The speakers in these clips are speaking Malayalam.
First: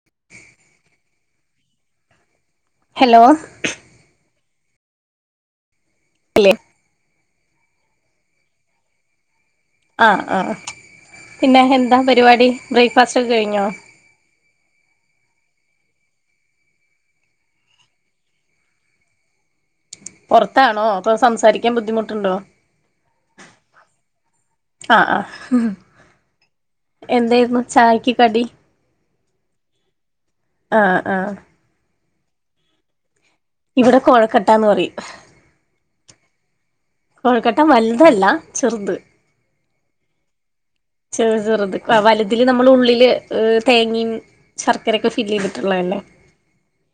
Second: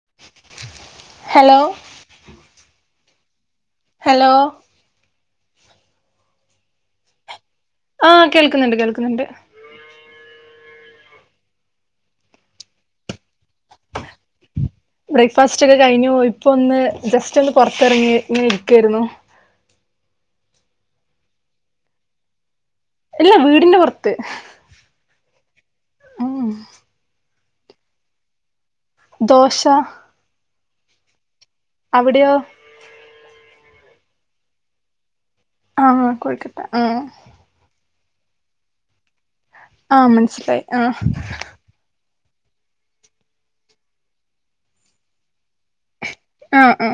[inaudible] ഹലോ? ഹലോ? ലോ? ഇല്ല. ആഹ കേൾക്കുന്നുണ്ട്. കേൾക്കുന്നുണ്ട്. ആഹ ആഹ. പിന്നെ എന്താ പരിപാടി ബ്രേക്ക്ഫാസ്റ്റ് ഒക്കെ കഴിഞ്ഞോ. ബ്രേക്ക്ഫാസ്റ്റ് ഒക്കെ കഴിഞ്ഞു. ഇപ്പ ഒന്ന് ജസ്റ്റ് ഒന്ന് പുറതെറങ്ങി ഇങ്ങ ഇരിക്കയിരുന്നു. പൊറത്താണോ പ്പൊ സംസാരിക്കാൻ ബുദ്ധിമുട്ടുണ്ടോ? ഇല്ല വീടിന്റെ പുറത്ത് ആ ആഹ ഉം എന്തായിരുന്ന്? ചായക്ക് കടി. ദോശ. ആഹ ആഹ അവിടെയോ? ഇവിടെ കോഴക്കെട്ടാന്ന് പറയും. ആ കോഴിക്കട്ട ആ തല്ല ചെറ്ത് ആ മനസിലായി ചെറ് ചെറ്ത് വലി തില് നമ്മള് ഉള്ളില് തേങ്ങിം ശർക്കരയൊക്കെ ഫില്ലേയ്തിട്ട്ള്ളതല്ലേ ആ ആ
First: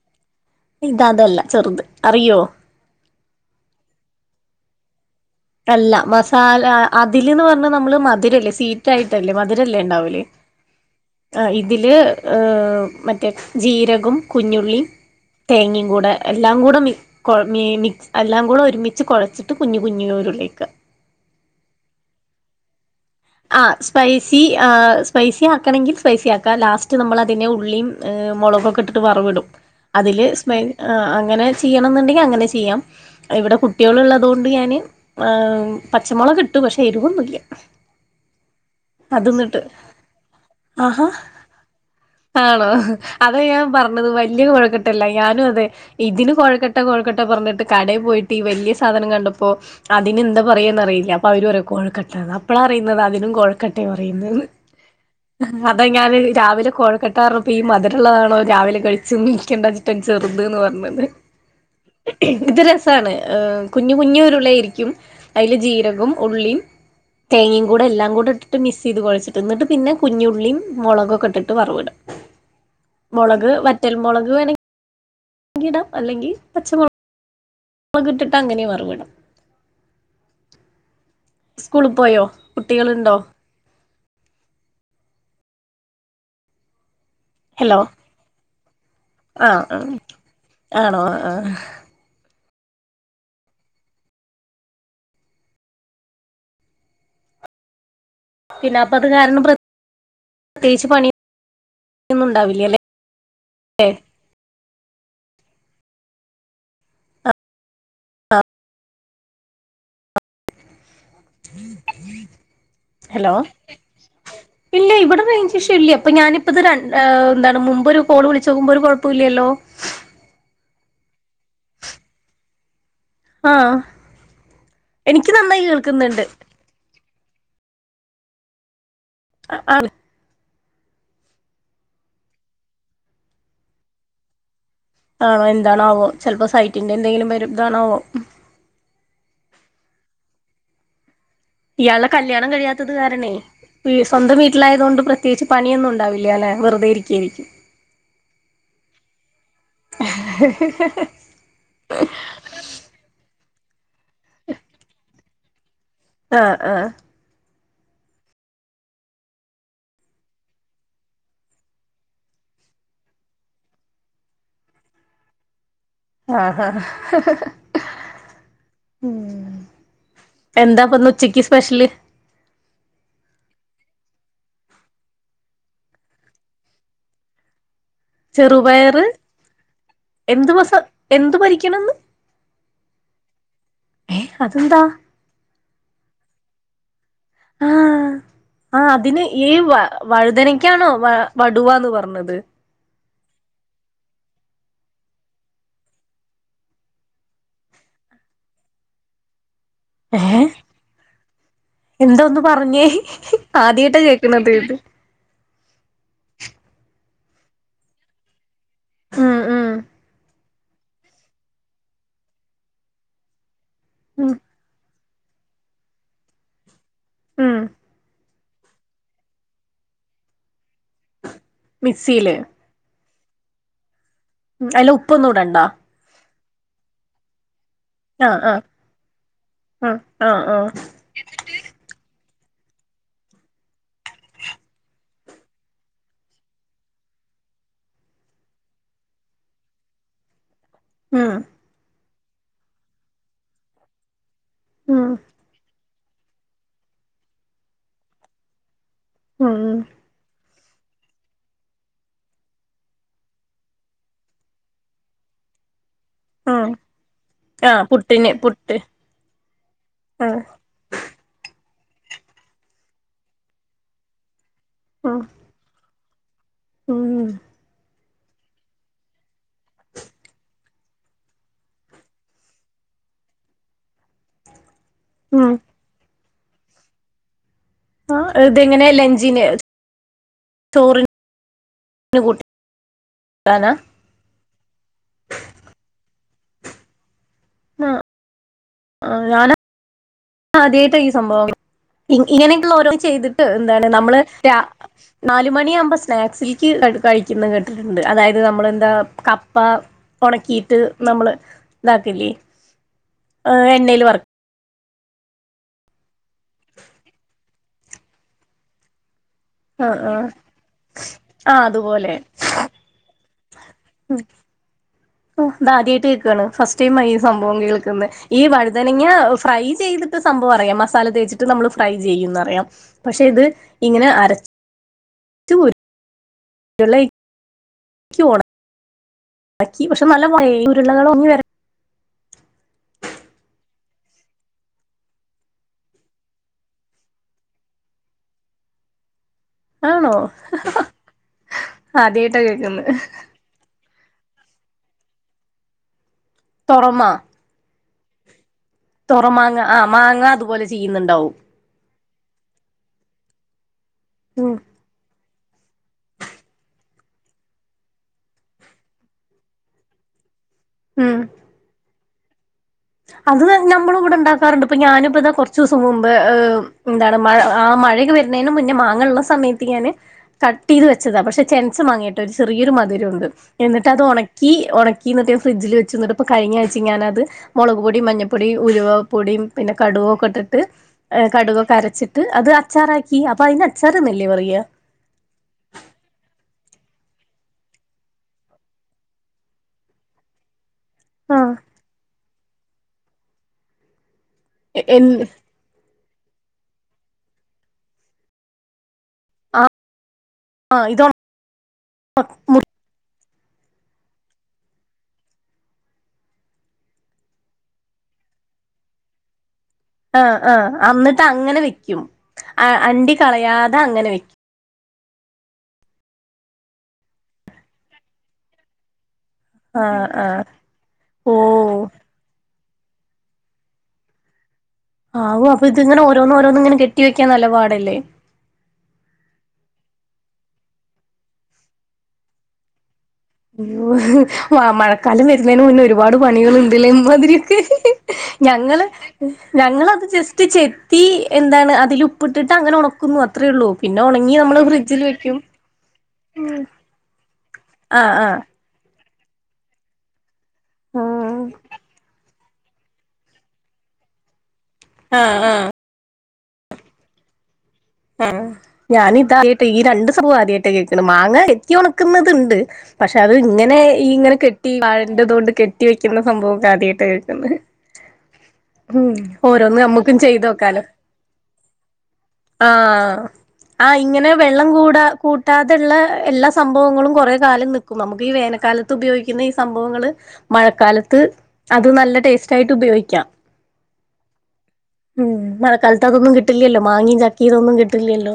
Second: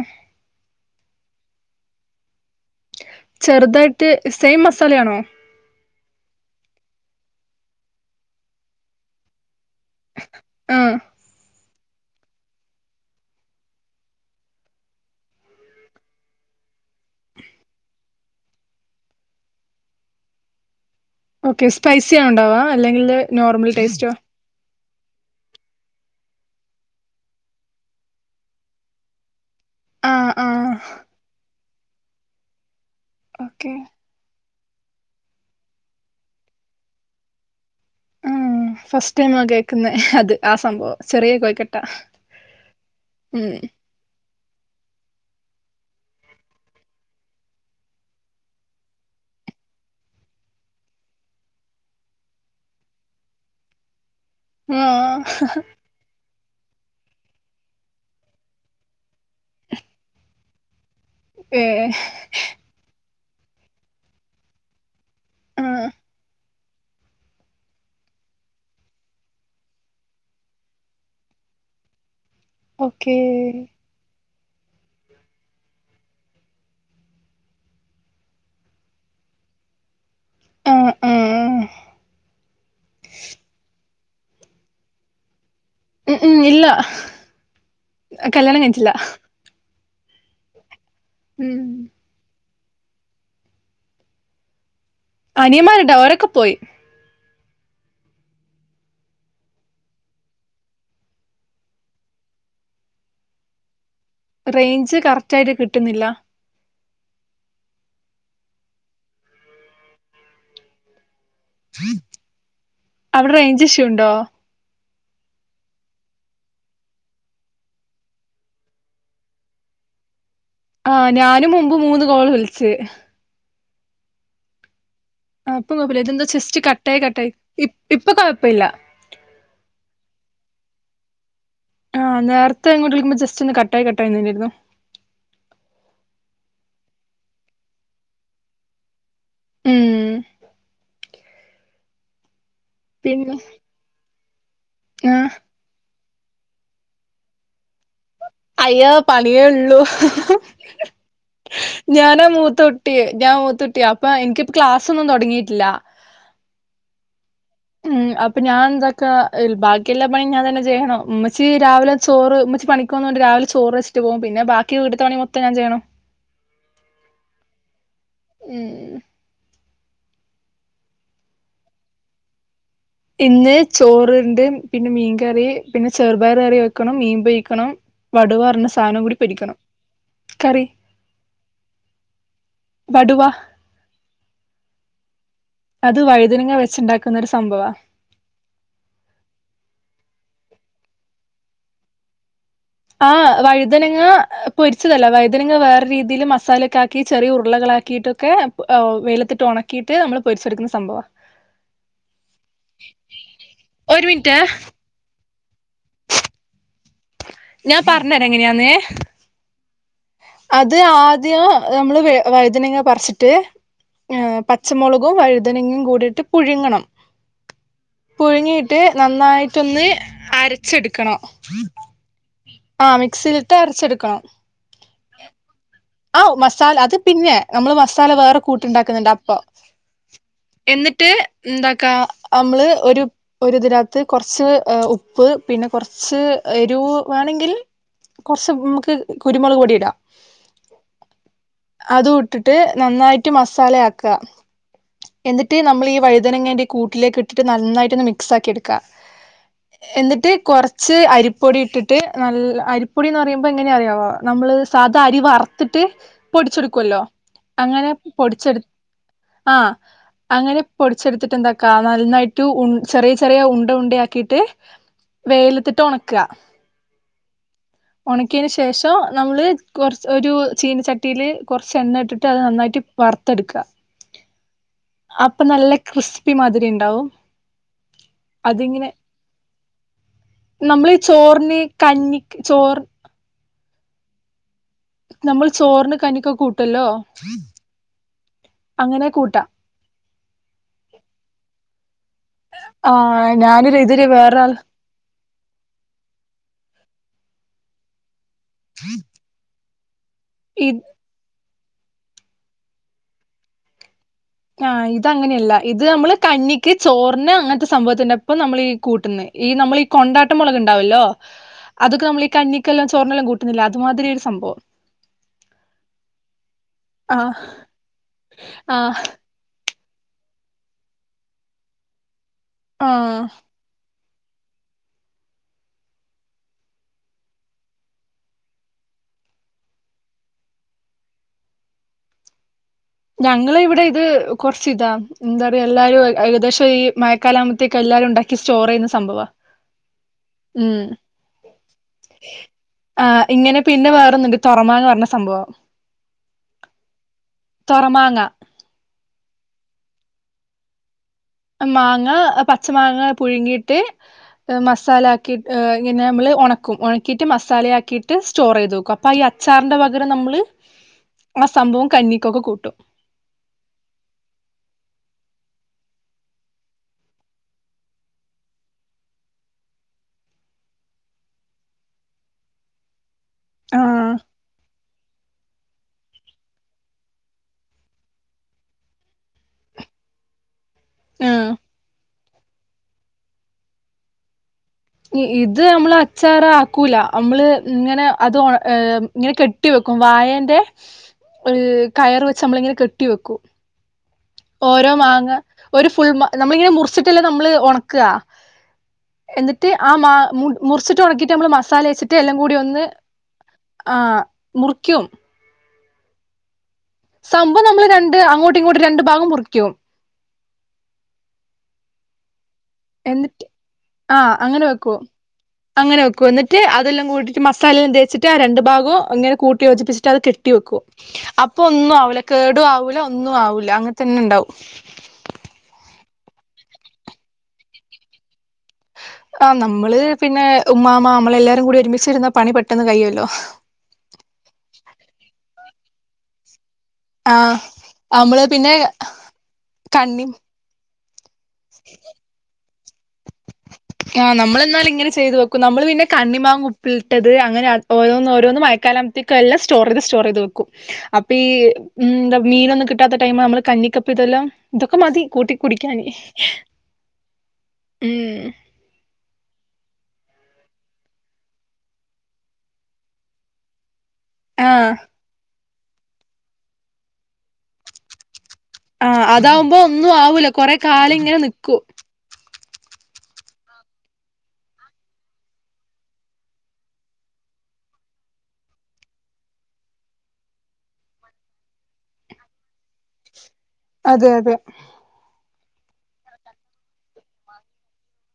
ഇത് അതല്ല ചെറ്ത് അറിയോ ചെറുതായിട്ട് സെയിം മസാലയാണോ അല്ല മസാല അതില്ന്ന് പറഞ്ഞാ നമ്മള് മധുരല്ലേ സ്വീറ്റ് ആയിട്ടല്ലേ മധ് രല്ലേണ്ടാവല് ആഹ് ആ ഇ തില് മറ്റേ ജീരകം കുഞ്ഞുള്ളി തേങ്ങേം കൂടെ എല്ലാം കൂടെ മി കൊ മി എല്ലാം കൂടെ ഒര്മിച്ച് കൊഴച്ചിട്ട് കുഞ്ഞി കുഞ്ഞി ഉരു ളെക്ക ഓക്കെ സ്പൈസിയാണോണ്ടാവാ ആ സ്പൈസി ഏ സ്പൈസി ആക്കണെങ്കി സ്പൈസി ആക്കാം ലാസ്റ്റ് നമ്മളതിനെ ഉള്ളിയും മൊളകൊക്കെ ഇട്ട്ട്ട് വറവിടും അതില് ആഹ് സ്പെ ആഹ് അ അങ്ങനെ ചെയ്യണന്ന്ണ്ടെങ്കി അങ്ങനെ ചെയ്യാം ഇവിടെ ഓക്കെ കുട്ട്യാള് ഉള്ളതോ ണ്ട് ഞാന് ഏ പച്ചമൊളക് ട്ട് പക്ഷേ എരിവൊന്നില്ല ഫസ്റ്റ്ടൈമാ കേക്ക്ന്നേ അത് ആ സംഭവം ആഹാ ചെറിയ കോയ്ക്കട്ടാ ആണോ അതാ ഞാൻ പറഞ്ഞത് വ ലിയ കോഴ്ക്കട്ടല്ല ഞാനും അതെ ഇതിന് കോഴ്ക്കട്ട കോഴ്ക്കട്ട പറഞ്ഞിട്ട് കടേ പോയിട്ട് വല്ല്യ സാധനം കണ്ട പ്പോ അതിനെന്താ പറയന്നറിയില്ല അപ്പോ അവര്പറിയാ കോഴ്ക്കട്ടാ അപ്പളാ റിന്നത് അതിനും കൊഴ്ക്കട്ട പറയ്ന്നെന്ന് ആഹ് അതാ ഞാന് രാവിലെ കോഴ്ക്കട്ടാറ്ഞ്ഞപ്പോ ഈ മധുര്ള്ളതാണോ രാവിലെ കഴിച്ചത് നിക്കണ്ടാചാരിച്ചിട്ടാ ഞാൻ ചെറത് ന്ന് പറഞ്ഞത് ഏഹ് ഇത് രസാണ് ഏ കുഞ്ഞു കുഞ്ഞു ഉരുളായിരിക്കും അയില് ആഹ് ജീരകം ഉള്ളീം തേങ്ങയും കൂടെ എല്ലാം കൂടെ ഇട്ടിട്ട് മിസേയ്ത് കൊഴച്ചിട്ട് ന്നട്ട് പിന്നെ കുഞ്ഞുള്ളീം മൊളകൊക്കെട്ടിട്ട് വറവ്ട ഓക്കേ മൊളക് വറ്റൽ മൊളക് വേണേ ങ്കിടാം അല്ലെങ്കി പച്ചമുള കിട്ടിട്ട് അങ്ങനെ വറവ്ടാം ആ കുട്ടികളുണ്ടോ ഉം ഉം ഇല്ല ഹലോ കല്യാണം കഴിഞ്ഞിട്ടില്ലാ ആ ആ ആണോ ആ ഉം അനിയമാര്ണ്ട് അവരൊക്കെ പോയി പിന്നെപ്പത് കാരണം പ്ര ത്യേച്ച് പണിന്നുണ്ടാവില്ലല്ലേ റേഞ്ച് കറക്റ്റായിട്ട് കിട്ട്ന്നില്ല ഹലോ അവിടെ റേഞ്ച് ഇഷ്യൂണ്ടോ ഇല്ല ഇവിടെ റേയ്ഞ്ച് ഇഷ്യൂ ഇല്ല ഇപ്പൊ ഞാനിപ്പത് രണ്ട് ഏ എന്താണ് മുമ്പോരു കോള് വിളിച്ചോക്കുമ്പോ ഒരു കൊഴപ്പുല്ലല്ലോ ആ ഞാനും മുമ്പ് മൂന്ന് കോള് വിളിച്ച് ആ എനിക്ക് ആ നന്നായി അപ്പം കുഴപ്പല്ല കേൾക്കുന്നുണ്ട് ഇതെന്താ ജസ്റ്റ് കട്ടായി കട്ടായി ഇ ഇപ്പൊ കൊഴപ്പ ഇല്ല ആ ആ ആഹ് നേരത്തെ ഇങ്ങോട്ട് വിളിക്കുമ്പോ ജസ്റ്റോന്ന് കട്ടായി കട്ടായി നിന്നിരുന്നു ആണോ എന്താണാവോ ചെലപ്പോ സൈറ്റിന്റെ എന്തെങ്കിലും വരുതാണാവോ ഉം ഇയാള്ടെ കല്യാണം കഴിയാത്തത് കാരണേ പിന്നെ വീ സ്വന്തം വീട്ടിലായതോണ്ട് ആഹ് പ്രത്യേകിച്ച് പണിയൊന്നുണ്ടാവി ഇല്ലാ, ഞാൻ വെറുതെ ഇരിക്കെയ്നി അയ്യോ, പണിയേ ഉള്ളൂ. ഞാനാ മൂത്തട്ടി. ഞാൻ മൂത്തട്ടിയ, അപ്പൊ എനിക്ക് ക്ലാസൊന്നും തുടങ്ങിട്ടില്ല ആ ആ അപ്പൊ ഞാൻ എന്താക്കാ, ബാക്കിയെല്ലാ പണി ഞാൻ തന്നെ ചെയ്യണം. മ്മച്ചി രാവിലെ ചോറ് മമ്മച്ചി പണിക്കൊന്ന രാവില ചോറ് വച്ചിട്ട് പോവും. പിന്നെ ബാക്കി വീട്ടിത്തെ പണി മൊത്തം ഞാൻ ചെയ്യണം. ആഹ, ഹ, ഹ് ഹ്, ഉം ഉം എന്താപ്പോന്ന് ഉച്ചക്ക് സ്പെഷ്യല്. ഇന്ന് ചോറണ്ട്, പിന്നെ മീൻകറി, പിന്നെ ചെറുപയർ കറി വെക്കണം മീൻപൊഴിക്കണം വടുവ പറഞ്ഞ സാധനം ചെറുപയറ് കൂടി പൊരിക്കണം. എന്ത് കറി മസ എന്ത് പൊരിക്കണംന്ന് വടുവ ഏ അതെന്താ അത് വൈതനങ്ങ വെച്ചുണ്ടക്ക ആ ആ അതിൻ ഏ വ വഴുതനക്കാണോ വ വടുവാന്ന് പറഞ്ഞത്. ആ വഴുതനങ്ങ പൊരിച്ചതല്ല, വഴുതനങ്ങ വേറെ രീതിയിൽ മസാലൊക്കെ ആക്കി ചെറിയ ഉരുളകള ആക്കിട്ടൊക്കെ ഓ വെയിലത്തിട്ട് ഉണക്കിയിട്ട് നമ്മള് ഏഹ് പൊരിച്ചെടുക്കുന്ന സംഭവ. എന്താ ഒന്ന് പറഞ്ഞേ ആദ്യയായിട്ടാ ഒരു മിനിറ്റേ കേക്കണത് ഇത് ഞാൻ പറഞ്ഞരാം എങ്ങനെയാന്ന്. ഉം ഉം അത് ആദ്യം നമ്മള് വൈദ്യനങ്ങ പറിച്ചിട്ട് ഉം ഏ പച്ചമുളക് വഴുതനെങ്ങും കൂടിയിട്ട് പുഴുങ്ങണം. ഉം പുഴുങ്ങിയിട്ട് നന്നായിട്ടൊന്ന് അരച്ചെടുക്കണം. മിക്സിയില് ആ മിക്സിലിട്ട് അരച്ചെടുക്കണം. അല്ല ഉപ്പൊന്നും ഇടണ്ട. ഓ മസാല, അത് പിന്നെ നമ്മള് മസാല വേറെ ആഹ് ആഹ് കൂട്ടു ണ്ടാക്കുന്നുണ്ട് അപ്പൊ. ആഹ് ആഹ് ആഹ് എന്നിട്ട് എന്താക്കാ നമ്മള് ഒരു ഒരുതികത്ത് കുറച്ച് ഉപ്പ് പിന്നെ കുറച്ച് എരു വേണങ്കി ങ്കിൽ കുറച്ച് മക്ക് കുരുമുളക് പൊടി ഇടാം. ഉം അതു ഇട്ടിട്ട് നന്നായിട്ട് മസാലയാക്ക. ഉം എന്നിട്ട് നമ്മളി വഴുതനങ്ങന്റെ കൂട്ടിലേക്ക് ഇട്ടിട്ട് നന്നായിട്ട് ഒന്ന് മിക്സാക്കി എടുക്ക. ഉം എന്നിട്ട് കൊറ ച്ച് അരിപ്പൊടി ഇട്ടിട്ട്, നല്ല, അരിപ്പൊടിന്ന് പറയുമ്പോ എങ്ങനെ അറിയോ നമ്മൾ സാധ അരി വറ്ത്തിട്ട് ഉം പൊടിച്ചെടുക്കുവല്ലോ. ആഹ് അങ്ങനെ പുട്ടിന് പൊടിച്ചെടുത്ത പുട്ട് ആഹ, ആഹ് അങ്ങനെ പൊടിച്ചെടുത്തിട്ട് എന്താക്ക ക്ക. നന്നായിട്ട് ഉണ് ചെറിയ, ചെറിയ ഉണ്ട, ഉണ്ട ആക്കിയിട്ട് ഉം വെയിലത്തിട്ട് ഉണക്കാ. ക്ക. ഉം. ഉണക്കിയന് ശേഷം നമ്മള് കുറച്ച് ഒരു ചീനച്ചട്ടിയില് കുറച്ച് എണ്ണട്ടിട്ട് അത് നന്നായിട്ട് വറുത്തെട്ക്ക. [inaudible] അപ്പ ഉം നല്ല ക്രിസ്പിമാതിരി ണ്ടാവും. ആ. ഇതെങ്ങനെ ലഞ്ചിന് നമ്മളി ചോറിന്, കഞ്ഞിക്ക്, ചോർ [unintelligible] നമ്മൾ ചോറിൻ, കഞ്ഞിക്കൊക്കെ കൂട്ടല്ലോ? ആഹ. അങ്ങനെ കൂട്ട. ആ അതേതാ ഈ സംഭവം ഇങ്ങനെയക്കുള്ള ഓരോ ആ ചെയ്തിട്ട്, ഞാനൊരു എന്താണ് ഇതില് നമ്മള് വേറൊരാൾ ര നാലുമണിയാകുമ്പോ സ്നാക്സില്ക്ക് എടു കഴിക്കുന്ന കേട്ടിട്ടുണ്ട്. അതായത് നമ്മളെന്താ കപ്പ ഇ ഒണക്കിയിട്ട് നമ്മള്. ഇതാക്കില്ലേ? ഹ എണ്ണയിൽ വറക്ക. ആ ഇത് അങ്ങനെയല്ല. ഇത് നമ്മള് കഞ്ഞിക്ക്, ചോറിന് അങ്ങനത്തെ സംഭവത്തിന്റെപ്പം നമ്മൾ ഈ കൂട്ടുന്നെ. ഈ നമ്മള് ഈ ആ ആ കൊണ്ടാട്ടം മുളക്ണ്ടാവല്ലോ? ആ അതൊക്കെ അതുപോലെ നമ്മള് ഈ കഞ്ഞിക്കെല്ലാം, ചോറ്നെല്ലാം കൂട്ടി. മാതിരി യൊരു സംഭവം. ത് ആദ്യയിട്ട് കേക്കാണ്, ഫസ്റ്റ് ടൈമാ ഈ ആ സംഭവം കേൾക്കുന്നെ. ഈ ആ വഴുതനങ്ങ [inaudible] ഫ്രൈ ചെയ്തിട്ട് സംഭവം അറിയാം, മസാല തേച്ചിട്ട് നമ്മൾ ഫ്രൈ ചെയ്യുംന്നറിയാം. ആ പക്ഷെ ഇത് ഇങ്ങനെ. അരച്ച ചൂര്. [unintelligible] ക്കി പക്ഷെ നല്ല പോയേ ഉരുള്ളകള ഒങ്ങി വരാ [inaudible] [unintelligible] ഞങ്ങള് ഇവിടെ ഇത് കൊറച് താ, എന്താ റയാ എല്ലാരും ഏകദേശം ഈ മഴക്കാലാകുമ്പത്തേക്ക്‌. എല്ലാവും ണ്ടാക്കി സ്റ്റോറെ യ്യുന്ന സംഭവ ആണോ? ഹ, ഹ, ആദ്യായിട്ടാ കേക്ന്നേ. [inaudible] [unintelligible] ന്ന്ണ്ട് തൊറമാങ്ങ പറഞ്ഞ സംഭവം. തൊറമ? തൊറമാങ്ങ. തൊറ മാങ്ങ. ആ മാങ്ങ അതുപോലെ ചെയ്യുന്നുണ്ടാവും? മാങ്ങ. പച്ച മാങ്ങ പുഴുങ്ങിയിട്ട് ഉം മസാല. ക്കി ഇങ്ങനെ നമ്മൾ ഉണക്കും. ഉണക്കിയിട്ട് മസാലയാക്കിയിട്ട് സ്റ്റോറെ യ്ത് വെക്കും. അപ്പ ഈ അച്ചാറിൻ്റെ പകരം നമ്മള്. ഉം ആ സംഭവം കഞ്ഞിക്കൊക്കെ കൂട്ടും. അത് ഞമ്മള് ഇവിടെ ണ്ടാക്കാറ്ണ്ട്. ഇപ്പൊ ഞാനിപ്പ താ കുറച്ചൂസം മുമ്പ് എന്താണ് മഴ ആ. മഴക്കെ വര്ന്നേന് മുന്നെ. മാങ്ങള്ള സമയത്ത് ഞാന് കട്ടീത് വെച്ചതാ, പക്ഷെ ചെൻച്ച മങ്ങേട്ടാ രു ചെറിയരു മ. ധുരണ്ട്. എന്നിട്ട് അത് ആഹ് ഒണക്കി, ഒണക്കി ഞാന് ഫ്രിഡ്ജിൽ വെച്ച്ന്ന് ട്ടി പ്പൊ കഴിഞ്ഞാഴ്ച ഞാനത്. മുളക് പൊടി, മഞ്ഞപ്പൊടി, ഉലുവാ പ്പൊടിയും പിന്നെ കടുവൊക്കെ ട്ടിട്ട് ആഹ് കടുവൊക്കെരച്ചിട്ട്. അത് അച്ചാറാക്കി. അപ്പൊ അയിന് അച്ചാറ്ന്നല്ലേ പറയാ? ഇത് നമ്മള് അച്ചാറാ ക്കൂല. നമ്മള് ങ്ങനെ അത് ഇങ്ങനെ കെട്ടി വെക്കും. വായന്റെ ആ ഇ കയറ് വെച്ച് നമ്മള ഇ ങ്ങനെ കെട്ടി വെക്കും. ഓരോ മാങ്ങ ഒരു ഫുൾ മാ നമ്മളിങ്ങനെ മുറിച്ചിട്ടല്ലെ നമ്മള് ഒണക്കാ? എന്നിട്ട് ആ മാ മുറിച്ചിട്ട് ഇത് ഉണക്കിയിട്ട് നമ്മൾ മസാല വെച്ചിട്ട് എല്ലാം കൂടി ഒന്ന്. ആഹ മുറിക്കും. സംഭവം നമ്മള് രണ്ട് അങ്ങോട്ട് ഇങ്ങോട്ട് രണ്ടു ഭാഗം മുറിക്കും. ആ ആ് അന്നിട്ട് അങ്ങനെ വെക്കും അണ്ടി കളയാതെ അങ്ങനെ വെക്കും. അങ്ങനെക്കെ വന്നിട്ട് അതെല്ലാം കൂട്ടിട്ട് മസാലെല്ലാം തേച്ചിട്ട് ആ രണ്ണ്ട് ഭാഗവും ഇങ്ങനെ. ആ കൂട്ടിയോജിപ്പിച്ചിട്ട് അത് ആ കെട്ടി വെക്കും അപ്പൊ ഓ ഒന്നും ആവുലക്കേട ല ഒന്നും ആവൂല്ല അങ്ങനെ തന്നെ ഉണ്ടാവും. ആവോഅപ്പൊ ഇതിങ്ങനെഓന്നും ഓരോന്നും ഇങ്ങനെ കെട്ടി വെക്കാൻ നലപാടല്ലേ? ആ് നമ്മള് പിന്നെ ഉമ്മാമാ നമ്മള എല്ലാരും കൂടി ഒരുമിച്ചച്ച്രുന്ന പണി പെട്ടെന്ന് കഴിയുമല്ലോ? മഴക്കാലം വരുന്നതിന് മുന്നെ ഒരുപാട് പണികള തിരി ആഹ് ഒക്കെ നമ്മള് പിന്നെ ഞങ്ങള് ഞങ്ങളത് കണ്ണി ജസ്റ്റ് ചെത്തി [inaudible] എന്താണ് അതിൽ ഉപ്പിട്ടിട്ട് അങ്ങനെ ഉണക്കുന്നു അത്രേ ഉള്ളൂ പിന്നെ ഉണങ്ങി നമ്മള് ഫ്രിഡ്ജിൽ വെക്കും. കണിമാങ്ങങ് ഉപ്പിലട്ടത് അങ്ങനെ ആഹ് ആഹ് ഓോഓരോന്നും മയക്കാലകുമത്തേക്കല്ല സ്റ്റോർ ചെയ്ത് സ്റ്റോർ ചെയ്ത്വക്കും. [inaudible] അപ്പ ഈ മ്ന്താമീനൊന്നും കിട്ടാത്ത ടൈം നമ്മള് കഞ്ഞിക്കപ്പ ഇതെല്ലാം ക്കു [inaudible] ഇതൊക്കെ മതി ആഹ് കൂട്ടി ആഹ് കുടിക്കാൻ. ആ ഞാനിതായിട്ട് ഈ രണ്ട്. ആദ്യമായിട്ട് കേൾക്ക മാങ്ങ കെത്തി ഒണക്കുന്നുന്നത്ണ്ട് പക്ഷെ അത് ഇങ്ങനെ. ഈ ഇങ്ങനെ കെട്ടി ആഹ് വാഴണ്ടതുകൊണ്ട് കെട്ടി വെക്കുന്ന സംഭവംക്കെ ആദ്യട്ട് തേക്കു ന്നേ [inaudible] ഉം ആഹ് ഓരോന്ന് അതാവുമ്പോ ഒന്നും നമ്മക്കും ചെയ്ത് ആവൂല കൊറെ ഓക്കാല്ലോ കാലം ഇങ്ങനെ നിക്കും ആഹ. ആ് ഇങ്ങനെ വെള്ളം കൂടാ കൂട്ടാതെയുള്ള എല്ലാ സംഭവങ്ങളും കൊറെ കാലം നിക്കും നമുക്ക് ഈ വേന. മഴക്കാലത്ത് ഉപയോഗിക്കുന്ന ഈ സംഭവങ്ങള് മഴക്കാലത്ത് അത് നല്ല ടേസ്റ്റ് ആയിട്ട് ഉപയോഗിക്കാം. അതെ അതെ. ഇക്കാലത്ത് അതൊന്നും കിട്ടില്ലല്ലോ മാങ്ങേം ചക്കേം ഇതൊന്നും കിട്ടില്ലല്ലോ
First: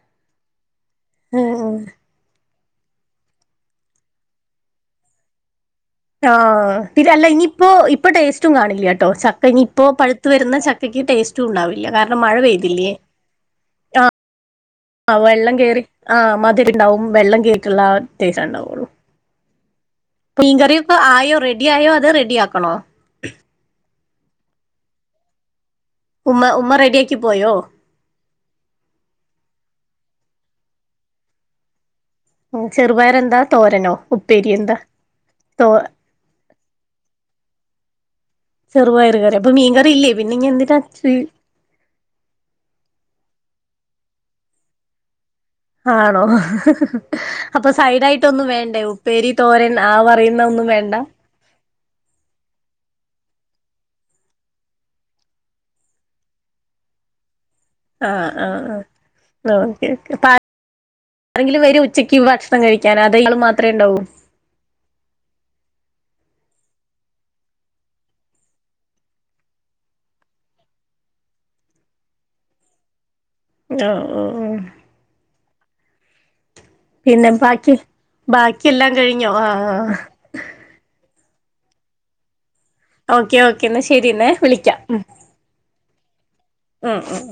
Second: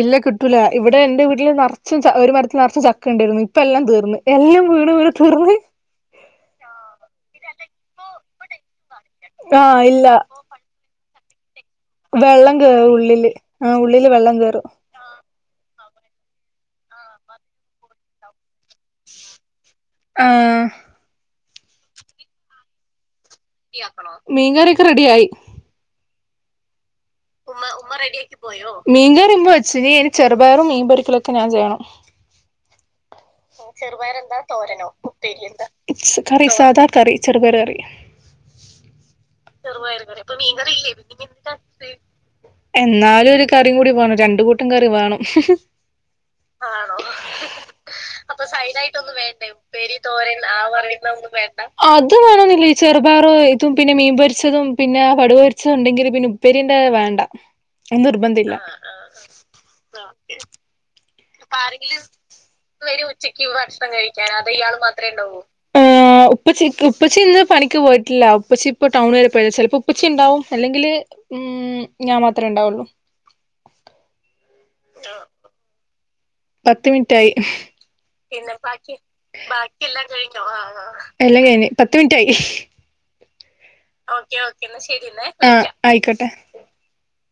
ഇല്ല കിട്ടൂല ഇവിടെ എൻറെവീട്ടില് നെറച്ചും ഒരു മര നർച്ച് ചക്കണ്ടായിരുന്നു ഇപ്പ എല്ലാം തീർന്ന് എല്ലാം വീണ് വീണ് തീർന്നുപൊയി ആ ഇതല്ല ഇനിയിപ്പോ ഇപ്പൊ ടേസ്റ്റും കാണില്ല ട്ടോ ആഹ് ചക്കയിനിയിപ്പോ ഇല്ല പഴുത്തു വരുന്ന ചക്കയ്ക്ക് ടേസ്റ്റും ഉണ്ടാവില്ല കാരണം മഴ വെള്ളം കേറും പെയ്തില്ലേ ഉള്ളില് ആ ഉള്ളില് വെള്ളം കേറും ആ വെള്ളം കേറി ആ മധുരം ഉണ്ടാവും വെള്ളം കേറിട്ടുള്ള ടേസ്റ്റ് ഉണ്ടാവുള്ളൂ ആഹ് മീൻകറിയൊക്കെ ആയോ റെഡിയായോ അതോറെഡിയാക്കണോ മീൻകറിയൊക്കെ റെഡിയായി ഉമ്മ ഉമ്മറെഡിയാക്കി മീൻകറി ഉമ്മവെച്ച് ഇനി എന്ക് ചെറുപയറും മീൻ പൊരിക്കലൊക്കെ ഞാൻ ചെയ്യണം. ഉം ചെർ ചെറുപയറെന്താ തോരനോ ഉപ്പേരി എന്താ തോ കറി സാദാകറി ചെറുപയറുകറി ചെറുപയറു കറി അപ്പൊ മീൻകറി ഇല്ലേ പിന്നെ നി എന്തിനാ ച്ചി എന്നാലും ഒരുകറിയുംകൂടി വേണം രണ്ടുകൂട്ടംകറിവേണം. ആണോ ആണോ അപ്പൊ അപ്പൊ സൈഡായിട്ടൊന്നും വേണ്ടേ സൈനായിട്ടൊന്നും ഉപ്പേരി വേണ്ടേ തോരൻ ആ ഉപ്പേരി തോരൻ പറയുന്ന ആ ഒന്നും വേണ്ട പറയുന്നയൊന്നും വേണ്ട അത് വേണോന്നില്ല ഈ ചെറുപയറ് ഇതും പിന്നെ മീൻ പൊരിച്ചതും പിന്നെ കടുകുപൊരിച്ചതും ഉണ്ടെങ്കിൽ പിന്നെ ഉപ്പേരിൻറ്റേ എ വേണ്ട ആഹ് നിർബന്ധം ഇല്ല ആഹ് ആഹ് ഓക്കെ ആ ആ ഓക്കെ അപ്പ അപ്പം വരും ആരെങ്കിലും ഉച്ചക്ക് ഭക്ഷണം കഴിക്കാൻ വരുവോ അതോ ഇയാള് ഉച്ചക്ക് മാത്രമേ ഭക്ഷണം ഉണ്ടാവൂ കഴിക്കാൻ അതോ ഇയാളുമാത്രേ ഉണ്ടാവൂ ഏ ഉപ്പച്ചി ഉപ്പച്ചി ഇന്നുപണിക്ക് പോയിട്ടില്ല ഉപ്പച്ചി ഇപ്പോടൗൺ വരെപോയ് ചെലപ്പോ ഉപ്പച്ചിണ്ടാവും അല്ലെങ്കില് ഉം ഞാൻ മാത്രമേ ഉണ്ടാവുള്ളു ആഹ് ആഹ് ആഹ് പത്തുമിനിറ്റായി പിന്നെ ബാക്കി പിന്നെ ബാക്കിയെല്ലാം ബാക്കി കഴിഞ്ഞോ ആഹ് ആഹ് ബാക്കിയെല്ലാം കഴിഞ്ഞോ ആ എല്ലാം കഴിഞ്ഞ് പത്തുമിനിറ്റായി ഓക്കെ ഓക്കെ എന്നാ ശരി എന്നേ ഓക്കെ ഓക്കെ വിളിക്കാം എന്നാ ശരിയെന്ന് ആയിക്കോട്ടെ ഉം ഉം